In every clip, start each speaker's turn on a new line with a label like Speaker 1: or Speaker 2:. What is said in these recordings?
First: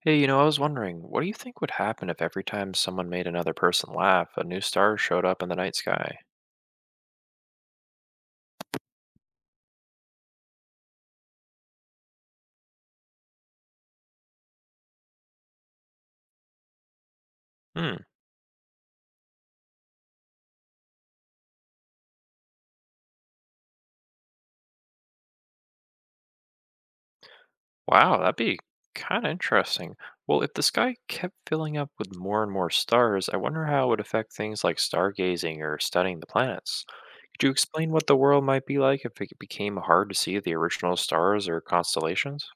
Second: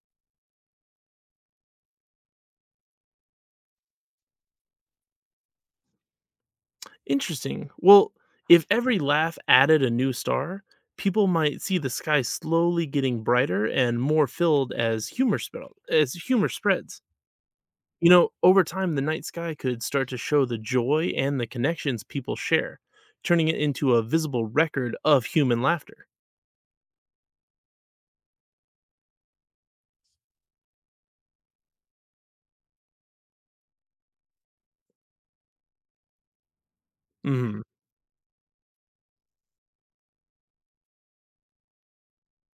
Speaker 1: Hey, you know, I was wondering, what do you think would happen if every time someone made another person laugh, a new star showed up in the night sky?
Speaker 2: Interesting. Well, if every laugh added a new star, people might see the sky slowly getting brighter and more filled as humor spread, as humor spreads.
Speaker 1: Hmm,
Speaker 2: You know, over time the night sky could start to show the joy and the connections people share, turning it into a visible record of human laughter.
Speaker 1: wow, that'd be kind of interesting. Well, if the sky kept filling up with more and more stars, I wonder how it would affect things like stargazing or studying the planets. Could you
Speaker 2: Hmm.
Speaker 1: explain what the world might be like if it became hard to see the original stars or constellations?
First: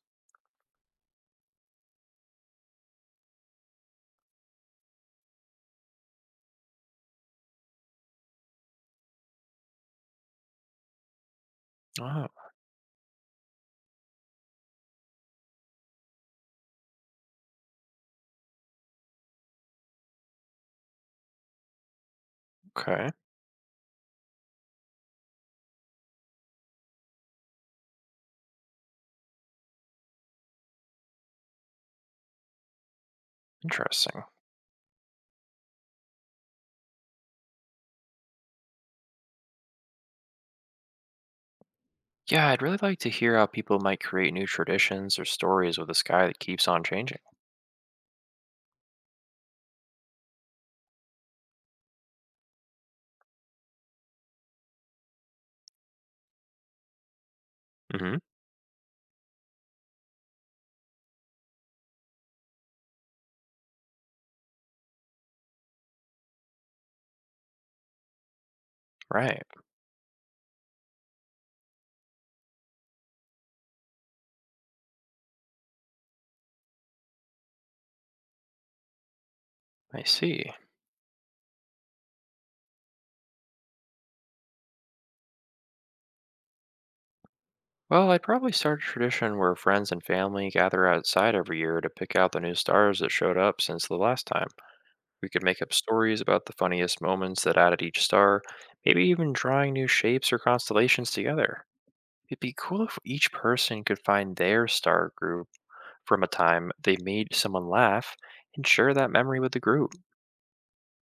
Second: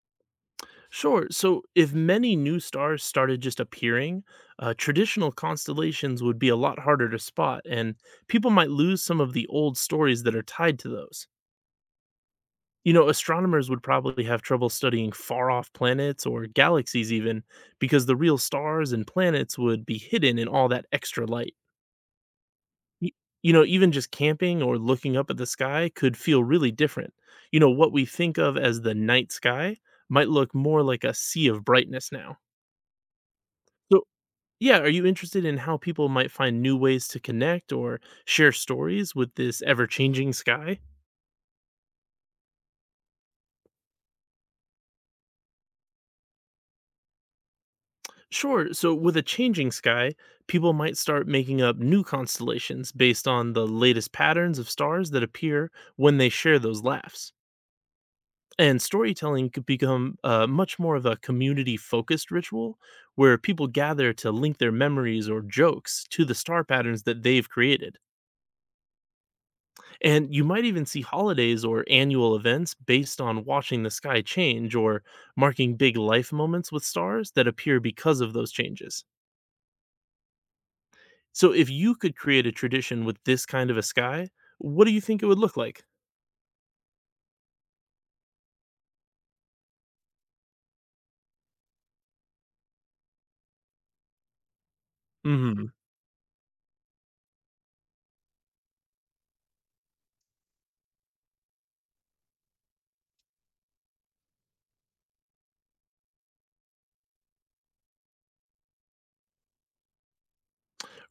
Speaker 2: Sure. So, if many new stars started just appearing, traditional constellations would be a lot harder to spot, and people might lose some of the old stories that are tied to those.
Speaker 1: Oh,
Speaker 2: You know, astronomers would probably have trouble studying far off planets or galaxies, even because the real stars and planets would be hidden in all that extra light.
Speaker 1: okay.
Speaker 2: Y- You know, even just camping or looking up at the sky could feel really different. You know, what we think of as the night sky might look more like a sea of brightness now. So,
Speaker 1: Interesting.
Speaker 2: yeah, are you interested in how people might find new ways to connect or share stories with this ever changing sky?
Speaker 1: Yeah, I'd really like to hear how people might create new traditions or stories with a sky that keeps on changing.
Speaker 2: Sure. So, with a changing sky, people might start making up new constellations based on the latest patterns of stars that appear when they share those laughs.
Speaker 1: Hmm.
Speaker 2: And storytelling could become much more of a community focused ritual where people gather to link their memories or jokes to the star patterns that they've created.
Speaker 1: Right.
Speaker 2: And you might even see holidays or annual events based on watching the sky change or marking big life moments with stars that appear because of those changes.
Speaker 1: I see.
Speaker 2: So if you could create a tradition with this kind of a sky, what do you think it would look like?
Speaker 1: Well, I'd probably start a tradition where friends and family gather outside every year to pick out the new stars that showed up since the last time. We could make
Speaker 2: Hmm.
Speaker 1: up stories about the funniest moments that added each star, maybe even drawing new shapes or constellations together. It'd be cool if each person could find their star group from a time they made someone laugh and share that memory with the group.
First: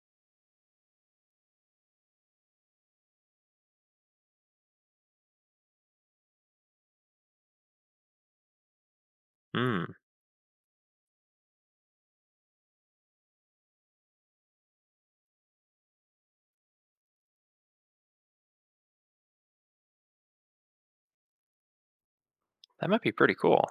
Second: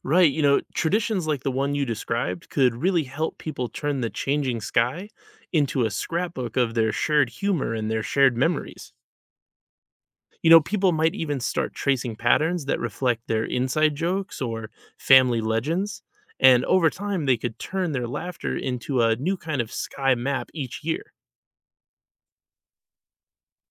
Speaker 2: Right, you know, traditions like the one you described could really help people turn the changing sky into a scrapbook of their shared humor and their shared memories.
Speaker 1: Hmm.
Speaker 2: You know, people might even start tracing patterns that reflect their inside jokes or family legends, and over time they could turn their laughter into a new kind of sky map each year.
Speaker 1: That might be pretty cool.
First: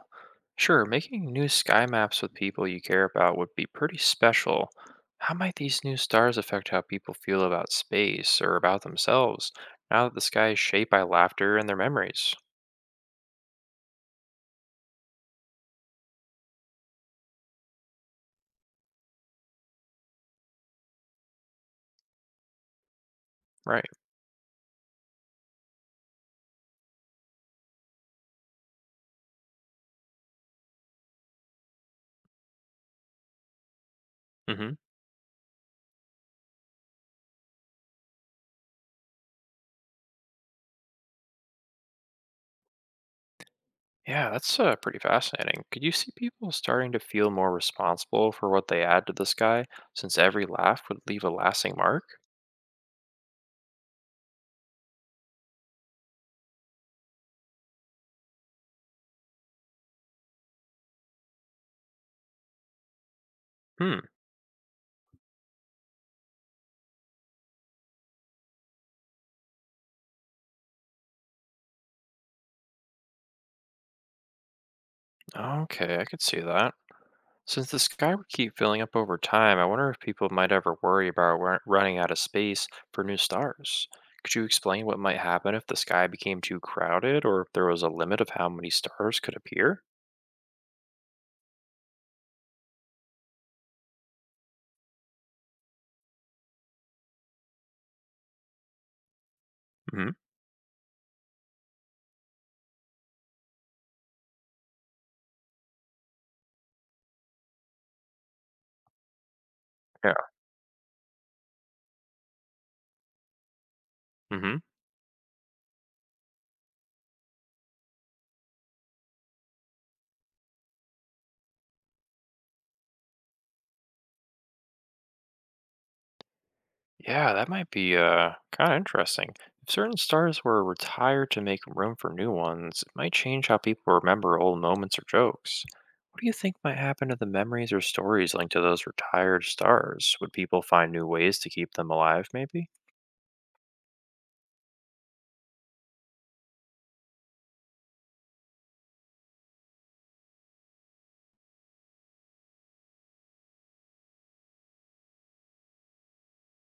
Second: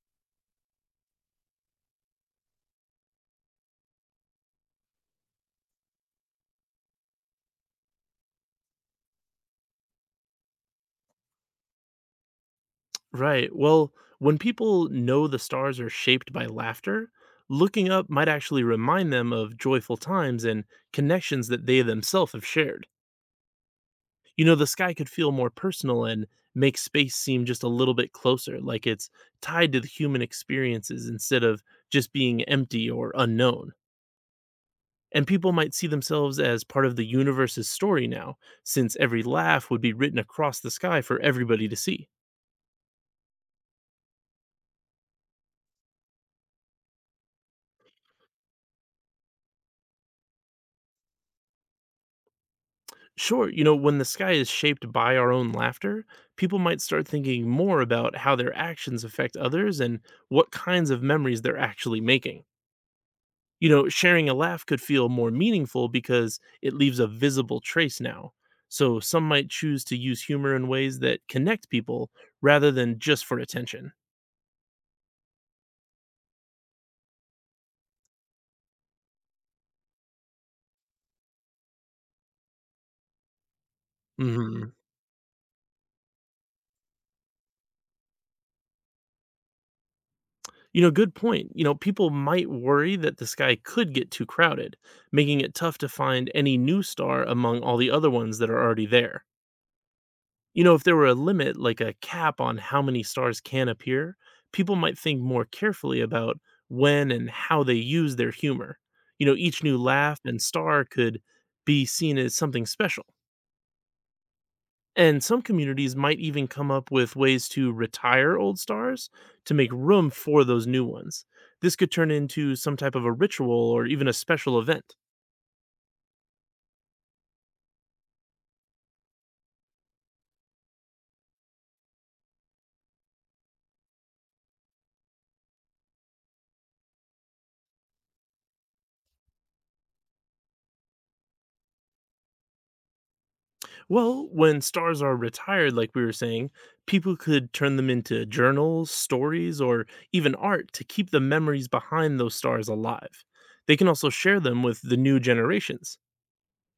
Speaker 1: Sure, making new sky maps with people you care about would be pretty special. How might these new stars affect how people feel about space or about themselves now that the sky is shaped by laughter and their memories?
Speaker 2: Right. Well, when people know the stars are shaped by laughter, looking up might actually remind them of joyful times and connections that they themselves have shared.
Speaker 1: Right.
Speaker 2: You know, the sky could feel more personal and make space seem just a little bit closer, like it's tied to the human experiences instead of just being empty or unknown.
Speaker 1: Mhm.
Speaker 2: And people might see themselves as part of the universe's story now, since every laugh would be written across the sky for everybody to see.
Speaker 1: Yeah, that's pretty fascinating. Could you see people starting to feel more responsible for what they add to the sky since every laugh would leave a lasting mark?
Speaker 2: Sure, you know, when the sky is shaped by our own laughter, people might start thinking more about how their actions affect others and what kinds of memories they're actually making. You know,
Speaker 1: Hmm.
Speaker 2: sharing a laugh could feel more meaningful because it leaves a visible trace now. So some might choose to use humor in ways that connect people rather than just for attention.
Speaker 1: Okay, I could see that. Since the sky would keep filling up over time, I wonder if people might ever worry about running out of space for new stars. Could you
Speaker 2: Hmm.
Speaker 1: explain what might happen if the sky became too crowded or if there was a limit of how many stars could appear?
Speaker 2: You know, good point. You know, people might worry that the sky could get too crowded, making it tough to find any new star among all the other ones that are already there.
Speaker 1: Hmm.
Speaker 2: You know, if there were a limit, like a cap on how many stars can appear, people might think more carefully about when and how they use their humor. You know, each new
Speaker 1: Yeah.
Speaker 2: laugh and star could be seen as something special.
Speaker 1: Hmm.
Speaker 2: And some communities might even come up with ways to retire old stars to make room for those new ones. This could turn into some type of a ritual or even a special event.
Speaker 1: Yeah, that might be kind of interesting. If certain stars were retired to make room for new ones, it might change how people remember old moments or jokes. What do you think might happen to the memories or stories linked to those retired stars? Would people find new ways to keep them alive, maybe?
Speaker 2: Well, when stars are retired, like we were saying, people could turn them into journals, stories, or even art to keep the memories behind those stars alive. They can also share them with the new generations.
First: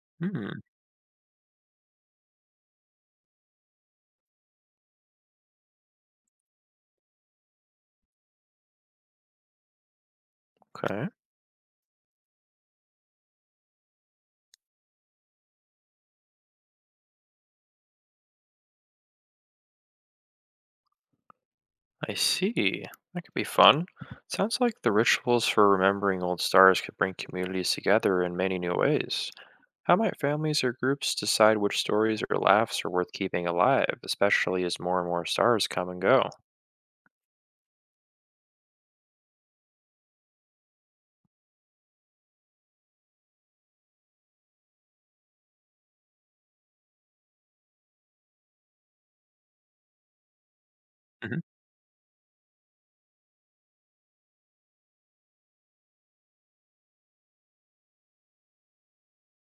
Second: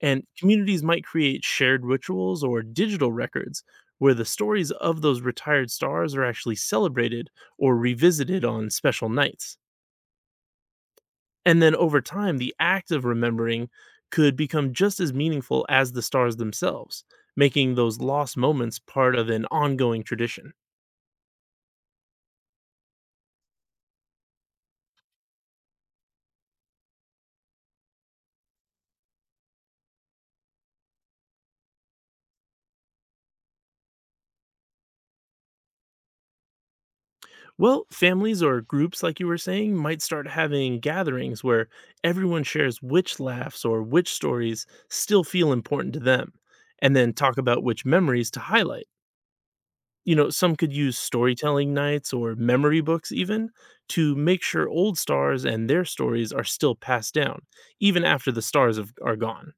Speaker 2: And
Speaker 1: Hmm.
Speaker 2: communities might create shared rituals or digital records where the stories of those retired stars are actually celebrated or revisited on special nights.
Speaker 1: Okay.
Speaker 2: And then over time, the act of remembering could become just as meaningful as the stars themselves, making those lost moments part of an ongoing tradition.
Speaker 1: I see. That could be fun. Sounds like the rituals for remembering old stars could bring communities together in many new ways. How might families or groups decide which stories or laughs are worth keeping alive, especially as more and more stars come and go?
Speaker 2: Well, families or groups, like you were saying, might start having gatherings where everyone shares which laughs or which stories still feel important to them, and then talk about which memories to highlight. You know, some could use
Speaker 1: Hmm.
Speaker 2: storytelling nights or memory books even to make sure old stars and their stories are still passed down, even after the stars have, are gone.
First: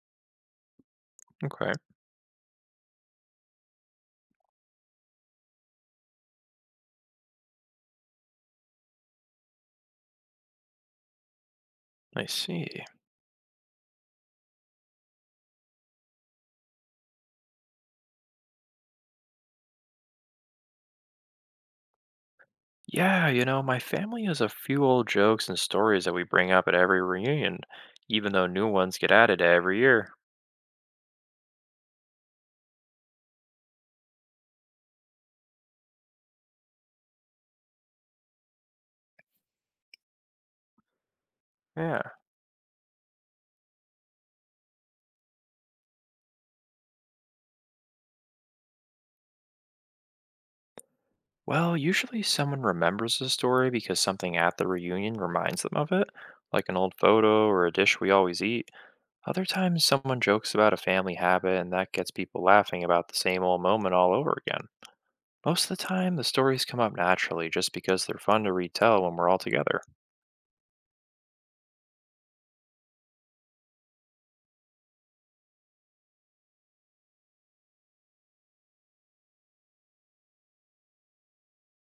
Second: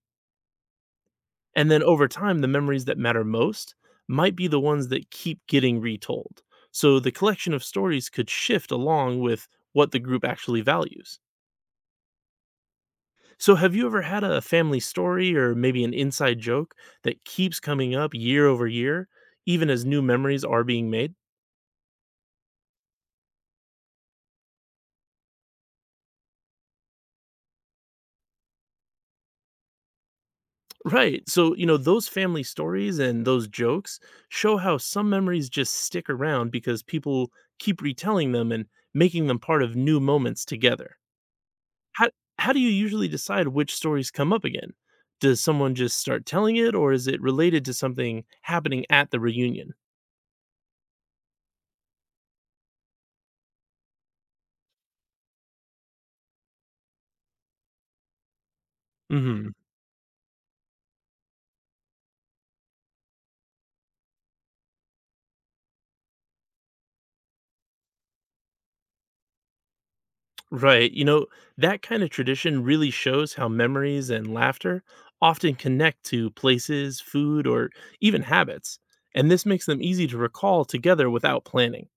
Speaker 2: And
Speaker 1: Okay,
Speaker 2: then over time, the memories that matter most might be the ones that keep getting retold. So the collection of stories could shift along with what the group actually values.
Speaker 1: I see.
Speaker 2: So, have you ever had a family story or maybe an inside joke that keeps coming up year over year, even as new memories are being made?
Speaker 1: Yeah, you know, my family has a few old jokes and stories that we bring up at every reunion, even though new ones get added every year.
Speaker 2: Right. So, you know, those family stories and those jokes show how some memories just stick around because people keep retelling them and making them part of new moments together. How
Speaker 1: Yeah.
Speaker 2: how do you usually decide which stories come up again? Does someone just start telling it or is it related to something happening at the reunion?
Speaker 1: Well, usually someone remembers the story because something at the reunion reminds them of it, like an old photo or a dish we always eat. Other
Speaker 2: Mhm.
Speaker 1: times, someone jokes about a family habit, and that gets people laughing about the same old moment all over again. Most of the time, the stories come up naturally just because they're fun to retell when we're all together.
Speaker 2: Right. You know, that kind of tradition really shows how memories and laughter often connect to places, food, or even habits. And this makes them easy to recall together without planning.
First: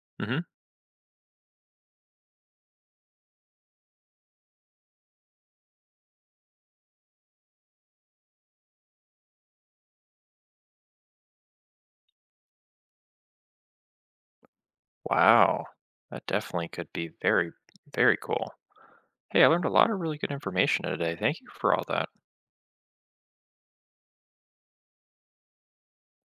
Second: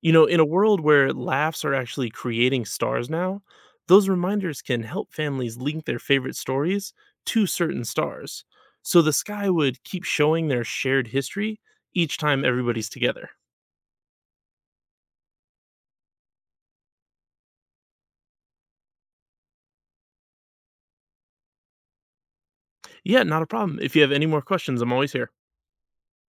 Speaker 2: You know, in
Speaker 1: Hmm.
Speaker 2: a world where laughs are actually creating stars now, those reminders can help families link their favorite stories to certain stars. So the sky would keep showing their shared history each time everybody's together.
Speaker 1: Wow, that definitely could be very, very cool. Hey, I learned a lot of really good information today. Thank you for all that.
Speaker 2: Yeah, not a problem. If you have any more questions, I'm always here.